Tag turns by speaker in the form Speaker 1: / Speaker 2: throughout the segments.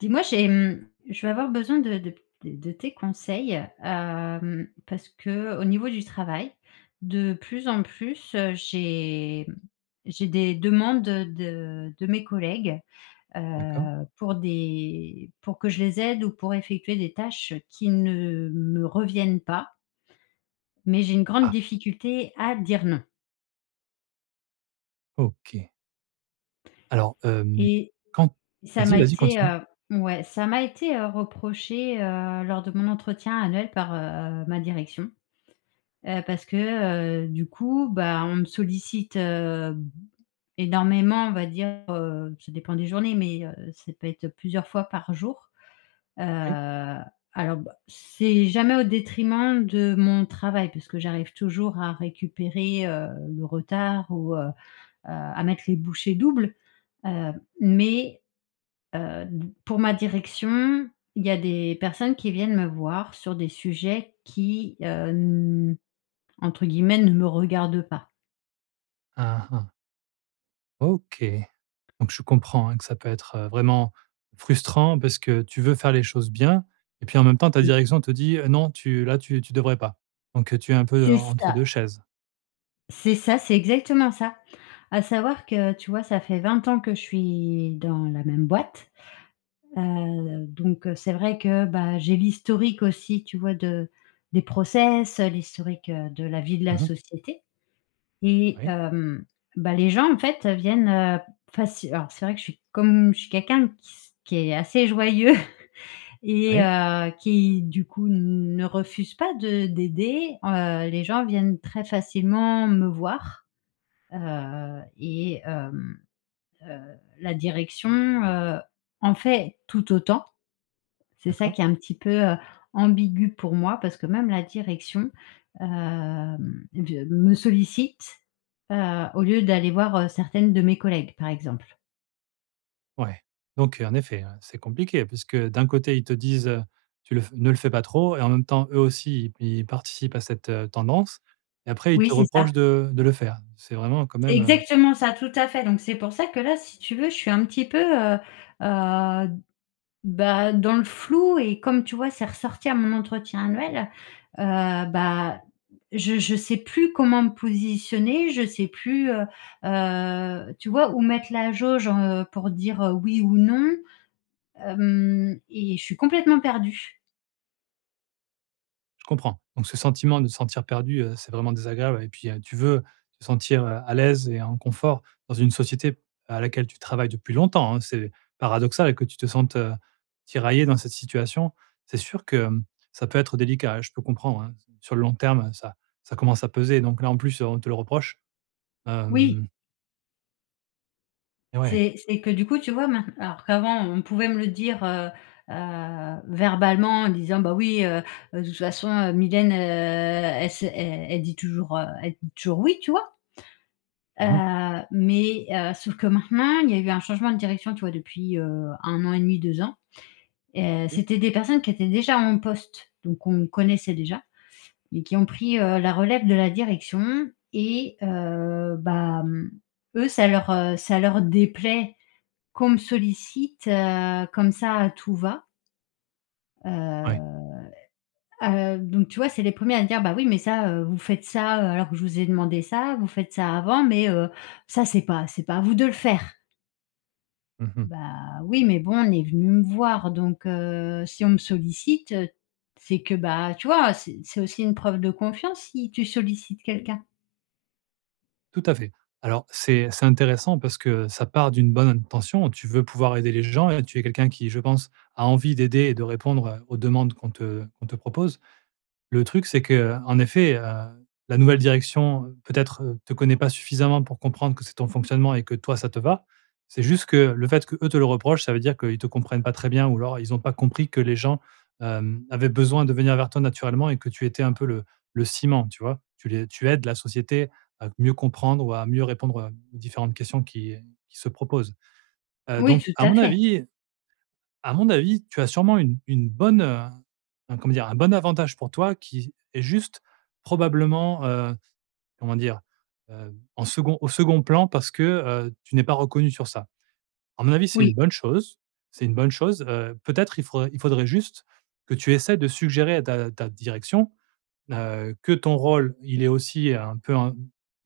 Speaker 1: Dis-moi j'ai, hem, je vais avoir besoin de de p de tes conseils, hem, parce qu'au niveau du travail, de plus en plus, heu, j'ai, hem, j'ai des demandes, heu, de de mes collègues,
Speaker 2: D'accord.
Speaker 1: heu, pour des pour que je les aide ou pour effectuer des tâches qui ne me reviennent pas mais j'ai une grande
Speaker 2: Ah.
Speaker 1: difficulté à dire «non».
Speaker 2: OK. Alors, hem,
Speaker 1: Et
Speaker 2: quand
Speaker 1: ça
Speaker 2: vas-y,
Speaker 1: m'a
Speaker 2: vas-y,
Speaker 1: été,
Speaker 2: continue.
Speaker 1: heu ouais, ça m'a été, heu, reproché, heu, lors de mon entretien annuel par, heu, ma direction. Heu, parce que, heu, du coup, bah, on me sollicite, hem, énormément, on va dire, heu ça dépend des journées mais, heu, ça peut être plusieurs fois par jour, heu,
Speaker 2: OK.
Speaker 1: alors, bah, c'est jamais au détriment de mon travail, parce que j'arrive toujours à récupérer, heu, le retard ou, heu, heu, à mettre les bouchées doubles, heu, mais, heu, d pour ma direction, il y a des personnes qui viennent me voir sur des sujets qui, heu, n entre guillemets «ne me regardent pas».
Speaker 2: Aha. OK. Donc je comprends, hein, que ça peut être, heu, vraiment frustrant, parce que tu veux faire les choses bien et puis, en même temps, ta
Speaker 1: Oui.
Speaker 2: direction te dit: «Heu, non tu là tu tu devrais pas», donc, heu, tu es un peu
Speaker 1: C'est
Speaker 2: en entre
Speaker 1: ça.
Speaker 2: 2 chaises.
Speaker 1: C'est ça, c'est exactement ça. À savoir que, tu vois, ça fait 20 ans que je suis dans la même boîte. Heu, donc, heu, c'est vrai que, bah, j'ai l'historique aussi, tu vois, de des process, heu, l'historique, heu, de la vie de la
Speaker 2: Mmh mh.
Speaker 1: société. Et
Speaker 2: Oui.
Speaker 1: hem, bah, les gens, en fait, viennent, heu, faci alors, c'est vrai, que je suis comme je suis quelqu'un qui s qui est assez joyeux et
Speaker 2: Oui.
Speaker 1: heu, qui, du coup, ne refuse pas de d'aider, heu, les gens viennent très facilement me voir. Heu et hem, heu, la direction, heu, en fait tout autant. C'est ça
Speaker 2: D'accord.
Speaker 1: qui est un petit peu, heu, ambigu pour moi parce que même la direction, hem, de me sollicite, heu, au lieu d'aller voir, heu, certaines de mes collègues, par exemple.
Speaker 2: Ouais, donc, heu, en effet, ouais, c'est compliqué, puisque d'un côté ils te disent: «Heu, tu le f ne le fais pas trop», et en même temps, eux aussi ils p ils participent à cette, heu, tendance. Et après, ils
Speaker 1: Oui
Speaker 2: te
Speaker 1: c'est
Speaker 2: reprochent
Speaker 1: ça.
Speaker 2: de de le faire. C'est vraiment quand
Speaker 1: C'est
Speaker 2: même, heu.
Speaker 1: exactement ça. Tout à fait. Donc c'est pour ça que, là, si tu veux, je suis un petit peu, heu, heu, bah, dans le flou et comme, tu vois, c'est ressorti à mon entretien annuel, heu, bah, je je sais plus comment me positionner, je sais plus, heu, heu, tu vois, où mettre la jauge, heu, pour dire, heu: «oui» ou «non». Hem et je suis complètement perdue.
Speaker 2: Je comprends. Donc ce sentiment de se sentir perdue, heu, c'est vraiment désagréable et puis, heu, tu veux te sentir, heu, à l'aise et en confort dans une société à laquelle tu travailles depuis longtemps, hein, c'est paradoxal que tu te sentes, heu, tiraillée dans cette situation, c'est sûr que, hem, ça peut être délicat, hein. Je peux comprendre, hein, s sur le long terme, heu, ça ça commence à peser donc, là, en plus, heu, on te le reproche,
Speaker 1: Oui.
Speaker 2: hem. Et ouais.
Speaker 1: C'est c'est que, du coup, tu vois, maint alors, qu'avant, on pouvait me le dire, heu, heu, verbalement, en disant: «Bah, oui, heu, heu, toute façon, heu, Mylène, heu, elle sait elle elle dit toujours, heu, elle dit toujours "oui"», tu vois. Heu,
Speaker 2: Mmh mh.
Speaker 1: mais, heu, sauf que, maintenant, il y a eu un changement de direction, tu vois, depuis, heu, 1 an et demi, 2 ans, heu,
Speaker 2: OK.
Speaker 1: c'était des personnes qui étaient déjà en poste. Donc qu'on connaissait déjà et qui ont pris, heu, la relève de la direction et heu, bah, hem, eux ça leur, heu, ça leur déplaît qu'on me sollicite, heu, comme ça, à tout-va.
Speaker 2: Ouais.
Speaker 1: Heu, heu, donc tu vois, c'est les 1ers à dire: «Bah oui, mais ça, heu, vous faites ça, heu, alors que je vous ai demandé ça, vous faites ça avant, mais, heu, ça, c'est pas c'est pas à vous de le faire».
Speaker 2: Mmh mh.
Speaker 1: Bah oui, mais bon on est venu me voir donc, heu, si on me sollicite, c'est que, bah, tu vois, c'est c'est aussi une preuve de confiance, si tu sollicites quelqu'un.
Speaker 2: Tout à fait. Alors c'est c'est intéressant parce que, heu, ça part d'une bonne intention. Tu veux pouvoir aider les gens et tu es quelqu'un qui, je pense, a envie d'aider et de répondre aux demandes qu'on te qu'on te propose. Le truc c'est que, heu, en effet, heu, la nouvelle direction, peut-être, te connaît pas suffisamment pour comprendre que c'est ton fonctionnement et que, toi, ça te va. C'est juste que le fait que, eux, te le reprochent, ça veut dire qu'ils te comprennent pas très bien, ou alors ils ont pas compris que les gens, hem, avaient besoin de venir vers toi, naturellement et que tu étais un peu le le ciment, tu vois? Tu les tu aides la société à mieux comprendre ou à mieux répondre, heu, aux différentes questions qui, heu, qui se proposent, heu,
Speaker 1: Oui
Speaker 2: donc
Speaker 1: tout
Speaker 2: à
Speaker 1: à
Speaker 2: mon
Speaker 1: fait.
Speaker 2: avis à mon avis, tu as sûrement une une bonne, heu, un comment dire? Un bon avantage pour toi qui est, juste, probablement, heu, comment dire? Heu, en second au second plan, parce que, heu, tu n'es pas reconnue sur ça. À mon avis c'est
Speaker 1: Oui.
Speaker 2: une bonne chose. C'est une bonne chose, heu, peut-être il faudrait il faudrait juste, que tu essaies de suggérer à ta à ta direction, heu, que ton rôle, il est aussi, heu, un peu un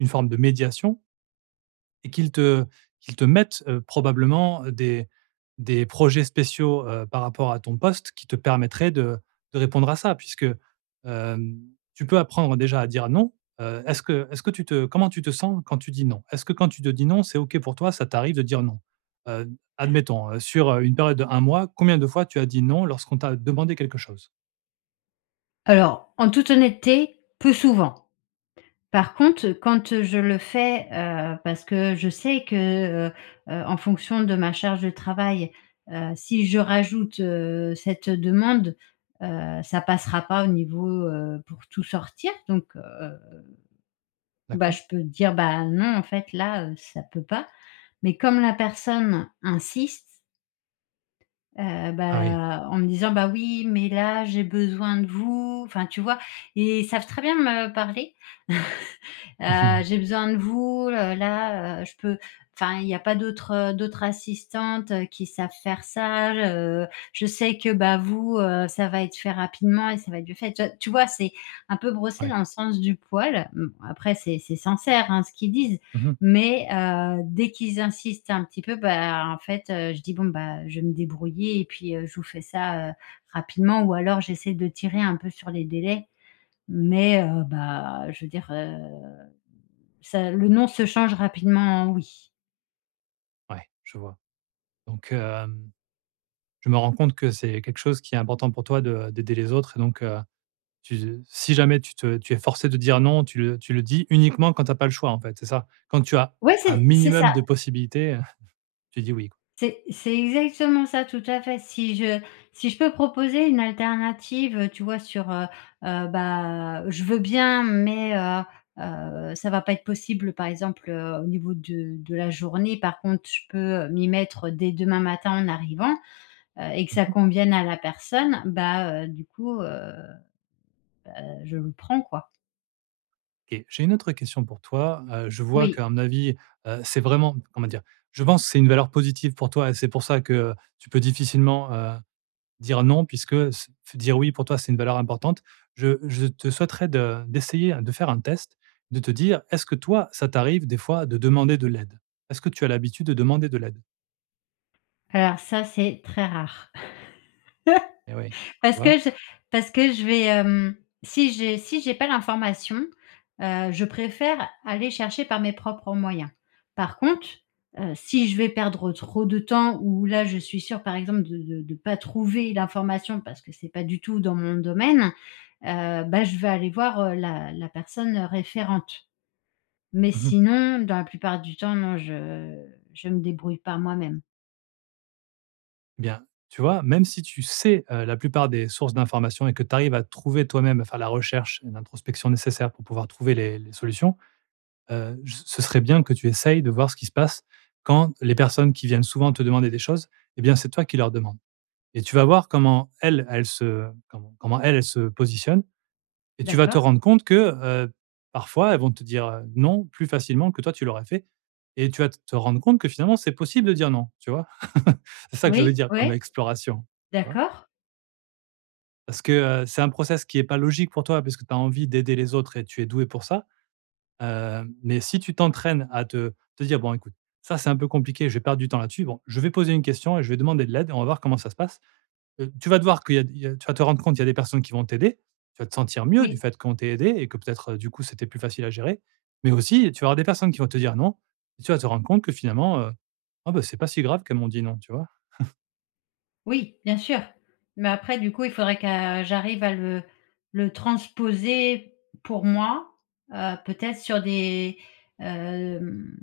Speaker 2: une forme de médiation et qu'ils te qu'ils te mettent, heu, probablement, heu, des des projets spéciaux, heu, par rapport à ton poste, qui te permettraient de de répondre à ça. Puisque, hem, tu peux apprendre déjà à dire «non», heu, est-ce que est-ce que tu te, heu, comment tu te sens quand tu dis «Non»? Est-ce que quand tu te dis: «non», c'est OK pour toi, ça t'arrive de dire «non»? Heu, admettons sur, heu, une période de 1 mois, combien de fois tu as dit «non» lorsqu'on t'a demandé quelque chose?
Speaker 1: Alors en toute honnêteté, plus souvent. Par contre quand je le fais, heu, parce que je sais que, heu, heu, en fonction de ma charge de travail. Heu, si je rajoute, heu, cette demande, heu, ça passera pas au niveau, heu, pour tout sortir donc, heu, bah,
Speaker 2: D'accord.
Speaker 1: je peux dire: «Bah, non en fait là, heu, ça peut pas» mais comme la personne insiste heu
Speaker 2: Ah oui.
Speaker 1: bah en me disant: «Bah, oui, mais là, j'ai besoin de vous» enfin, tu vois? Et, ils savent très bien me parler
Speaker 2: Mmh
Speaker 1: «Heu,
Speaker 2: mh.
Speaker 1: j'ai besoin de vous, heu, là, heu, je peux enfin il y a pas d'autres d'autres assistantes qui savent faire ça. Heu, je sais que, bah, vous, heu, ça va être fait rapidement et ça va être mieux fait». Tu vois tu vois? C'est un peu brosser
Speaker 2: Ouais.
Speaker 1: dans le sens du poil. Mmh, après c'est c'est sincère, hein, ce qu'ils disent.
Speaker 2: Mmh mh.
Speaker 1: Mais, heu, dès qu'ils insistent un petit peu, bah, en fait, heu, je dis: «Bon, bah, je vais me débrouiller et puis, heu, je vous fais ça, heu, rapidement» ou alors j'essaie de tirer un peu sur les délais mais, heu, bah je veux dire, heu, ça le non se change rapidement en oui.
Speaker 2: Ouais, je vois. Donc, hem, je me rends compte que c'est quelque chose qui est important pour toi de d'aider les autres et donc heu, tu z si jamais tu te tu es forcée de dire: «Non», tu le tu le dis uniquement quand tu as pas le choix en fait, c'est ça? Quand tu as
Speaker 1: Ouais,
Speaker 2: un
Speaker 1: c'est c'est
Speaker 2: minimum
Speaker 1: ça.
Speaker 2: de possibilités, heu, tu dis: «Oui» quoi.
Speaker 1: C'est c'est exactement ça, tout à fait si je si je peux proposer une alternative, heu, tu vois, sur heu, heu, bah, heu, je veux bien mais, heu, heu, ça va pas être possible, par exemple, heu, au niveau de de la journée, par contre, je peux m'y mettre dès demain matin en arrivant, heu et que
Speaker 2: Mmh
Speaker 1: ça
Speaker 2: mh.
Speaker 1: convienne à la personne, bah, heu, du coup, heu, heu, bah je le prends quoi.
Speaker 2: Et j'ai une autre question pour toi, heu, je vois
Speaker 1: Oui.
Speaker 2: qu'à mon avis, heu, c'est vraiment comment dire? Je pense c'est une valeur positive pour toi et c'est pour ça que, tu peux difficilement, heu, dire: «Non» puisque, se f dire: «Oui» pour toi, c'est une valeur importante. Je je te souhaiterais de d'essayer de faire un test, de te dire: «est-ce que, toi, ça t'arrive des fois de demander de l'aide?» est-ce que tu as l'habitude de demander de l'aide?
Speaker 1: Alors ça, c'est très rare.
Speaker 2: Et oui, tu
Speaker 1: Parce
Speaker 2: vois?
Speaker 1: que je parce que je vais, hem, si j'ai si j'ai pas l'information, heu, je préfère aller chercher par mes propres moyens. Par contre, heu, si je vais perdre trop de temps ou là je suis sûre, par exemple, de de de pas trouver l'information, parce que c'est pas du tout dans mon domaine, heu, bah, je vais aller voir, heu, la la personne référente. Mais
Speaker 2: Mmh mh.
Speaker 1: sinon, dans la plupart du temps, non, je je me débrouille par moi-même.
Speaker 2: Bien, tu vois, même si tu sais, heu, la plupart des sources d'information et que tu arrives à trouver toi-même, à faire la recherche et l'introspection nécessaire, pour pouvoir trouver les les solutions, heu, je ce ce serait bien que tu essayes de voir ce qui se passe, quand les personnes qui viennent souvent te demander des choses et bien, c'est toi qui leur demandes et tu vas voir comment elles, elles se comment comment elles, elles se positionnent et tu vas te
Speaker 1: D'accord.
Speaker 2: rendre compte que, heu, parfois, elles vont te dire, heu: «Non», plus facilement que toi tu l'aurais fait et tu vas te rendre compte que finalement c'est possible de dire: «Non», tu vois? C'est ça que je veux
Speaker 1: Oui.
Speaker 2: dire comme
Speaker 1: Ouais.
Speaker 2: exploration. Tu vois?
Speaker 1: D'accord.
Speaker 2: Parce que, heu, c'est un process qui est pas logique pour toi, parce que tu as envie d'aider les autres et tu es douée pour ça, hem, mais si tu t'entraînes à te te dire: «Bon écoute, ça c'est un peu compliqué, je vais perdre du temps là-dessus. Bon, je vais poser une question et je vais demander de l'aide et on va voir comment ça se passe» ,heu, tu vas devoir qu'il y a il y a tu vas te rendre compte il y a des personnes qui vont t'aider. Tu vas te sentir mieux, du
Speaker 1: Oui.
Speaker 2: fait qu'on t'ait aidée et que peut-être, du coup, c'était plus facile à gérer, mais aussi, tu auras des personnes qui vont te dire: «Non» et tu vas te rendre compte que finalement, heu, ah ben, c'est pas si grave qu'elles m'ont dit: «Non», tu vois?
Speaker 1: Oui! Bien sûr, mais après du coup il faudrait que, j'arrive à le le transposer pour moi, heu, peut-être sur des, hem,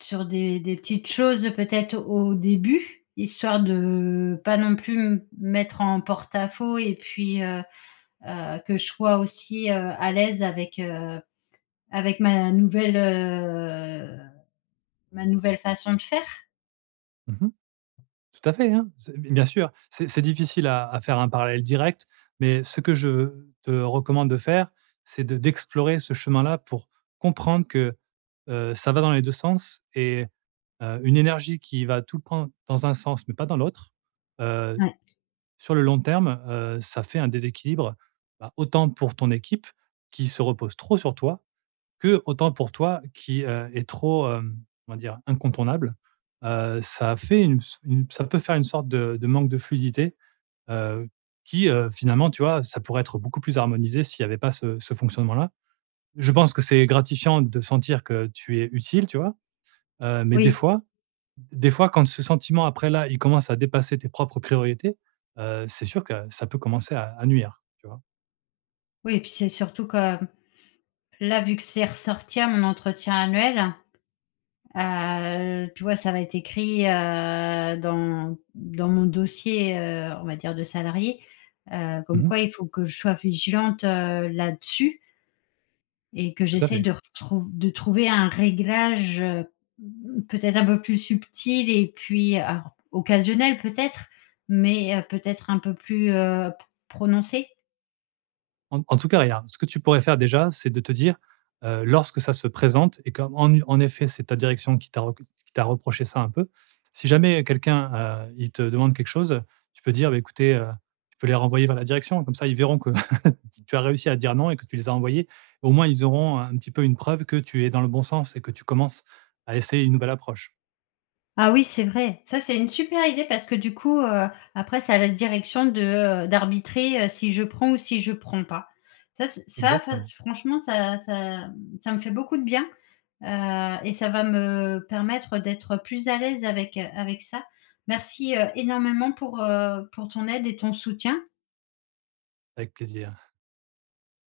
Speaker 1: sur des des petites choses peut-être au début, histoire de, pas non plus me mettre en porte-à-faux et puis, heu heu, que je sois aussi, heu, à l'aise avec, heu, avec ma nouvelle, heu, ma nouvelle façon de faire.
Speaker 2: Mmh mh, tout à fait, hein, c'est b bien sûr, c'est c'est difficile à à faire un parallèle direct, mais ce que je, heu te recommande de faire, c'est de d'explorer ce chemin-là, pour comprendre que, heu, ça va dans les 2 sens. Et heu, une énergie qui va tout prendre dans un sens, mais pas dans l'autre, heu,
Speaker 1: Ouais.
Speaker 2: sur le long terme, heu, ça fait un déséquilibre, bah, autant pour ton équipe qui se repose trop sur toi, que autant pour toi qui, heu, es trop, hem, on va dire incontournable. Heu, ça a fait une ps une ps ça peut faire une sorte de de manque de fluidité, heu, qui, heu, finalement, tu vois, ça pourrait être beaucoup plus harmonisé s'il y avait pas ce ce fonctionnement-là. Je pense que c'est gratifiant de sentir que tu es utile, tu vois? Heu, mais des
Speaker 1: Oui.
Speaker 2: fois des fois quand ce sentiment, après, là il commence à dépasser tes propres priorités, heu, c'est sûr que ça peut commencer à à nuire. Tu vois?
Speaker 1: Oui et puis c'est surtout que, là, vu que c'est ressorti à mon entretien annuel, heu, tu vois, ça va être écrit, heu, dans dans mon dossier, heu, on va dire de salariée, heu,
Speaker 2: Mmh
Speaker 1: comme
Speaker 2: mh.
Speaker 1: quoi il faut que je sois vigilante, heu, là-dessus et que
Speaker 2: Tout à
Speaker 1: j'essaie
Speaker 2: fait.
Speaker 1: de retrouv de trouver un réglage, heu, mmh, peut-être un peu plus subtil et puis, ar occasionnel peut-être? Mais, heu, peut-être un peu plus, heu, pr prononcé?
Speaker 2: En en tout cas regarde, ce que tu pourrais faire déjà, c'est de te dire, heu, lorsque ça se présente et qu'en, en en effet, c'est ta direction qui t'a re qui t'a reproché ça un peu. Si jamais quelqu'un, heu, il te demande quelque chose, tu peux dire: «Ben, écoutez, heu» tu peux les renvoyer vers la direction comme ça ils verront que, tu as réussi à dire non et que tu les as envoyés. Au moins, ils auront un petit peu une preuve que tu es dans le bon sens et que tu commences à essayer une nouvelle approche.
Speaker 1: Ah oui, c'est vrai! Ça, c'est une super idée parce que du coup, heu, après c'est à la direction de, heu, d'arbitrer, heu, si je prends ou si je prends pas. Ça c ça ça
Speaker 2: Exactement.
Speaker 1: franchement ça ça m ça me fait beaucoup de bien, heu, et ça va me permettre d'être plus à l'aise avec, heu, avec ça. Merci, heu, énormément pour, heu, pour ton aide et ton soutien.
Speaker 2: Avec plaisir.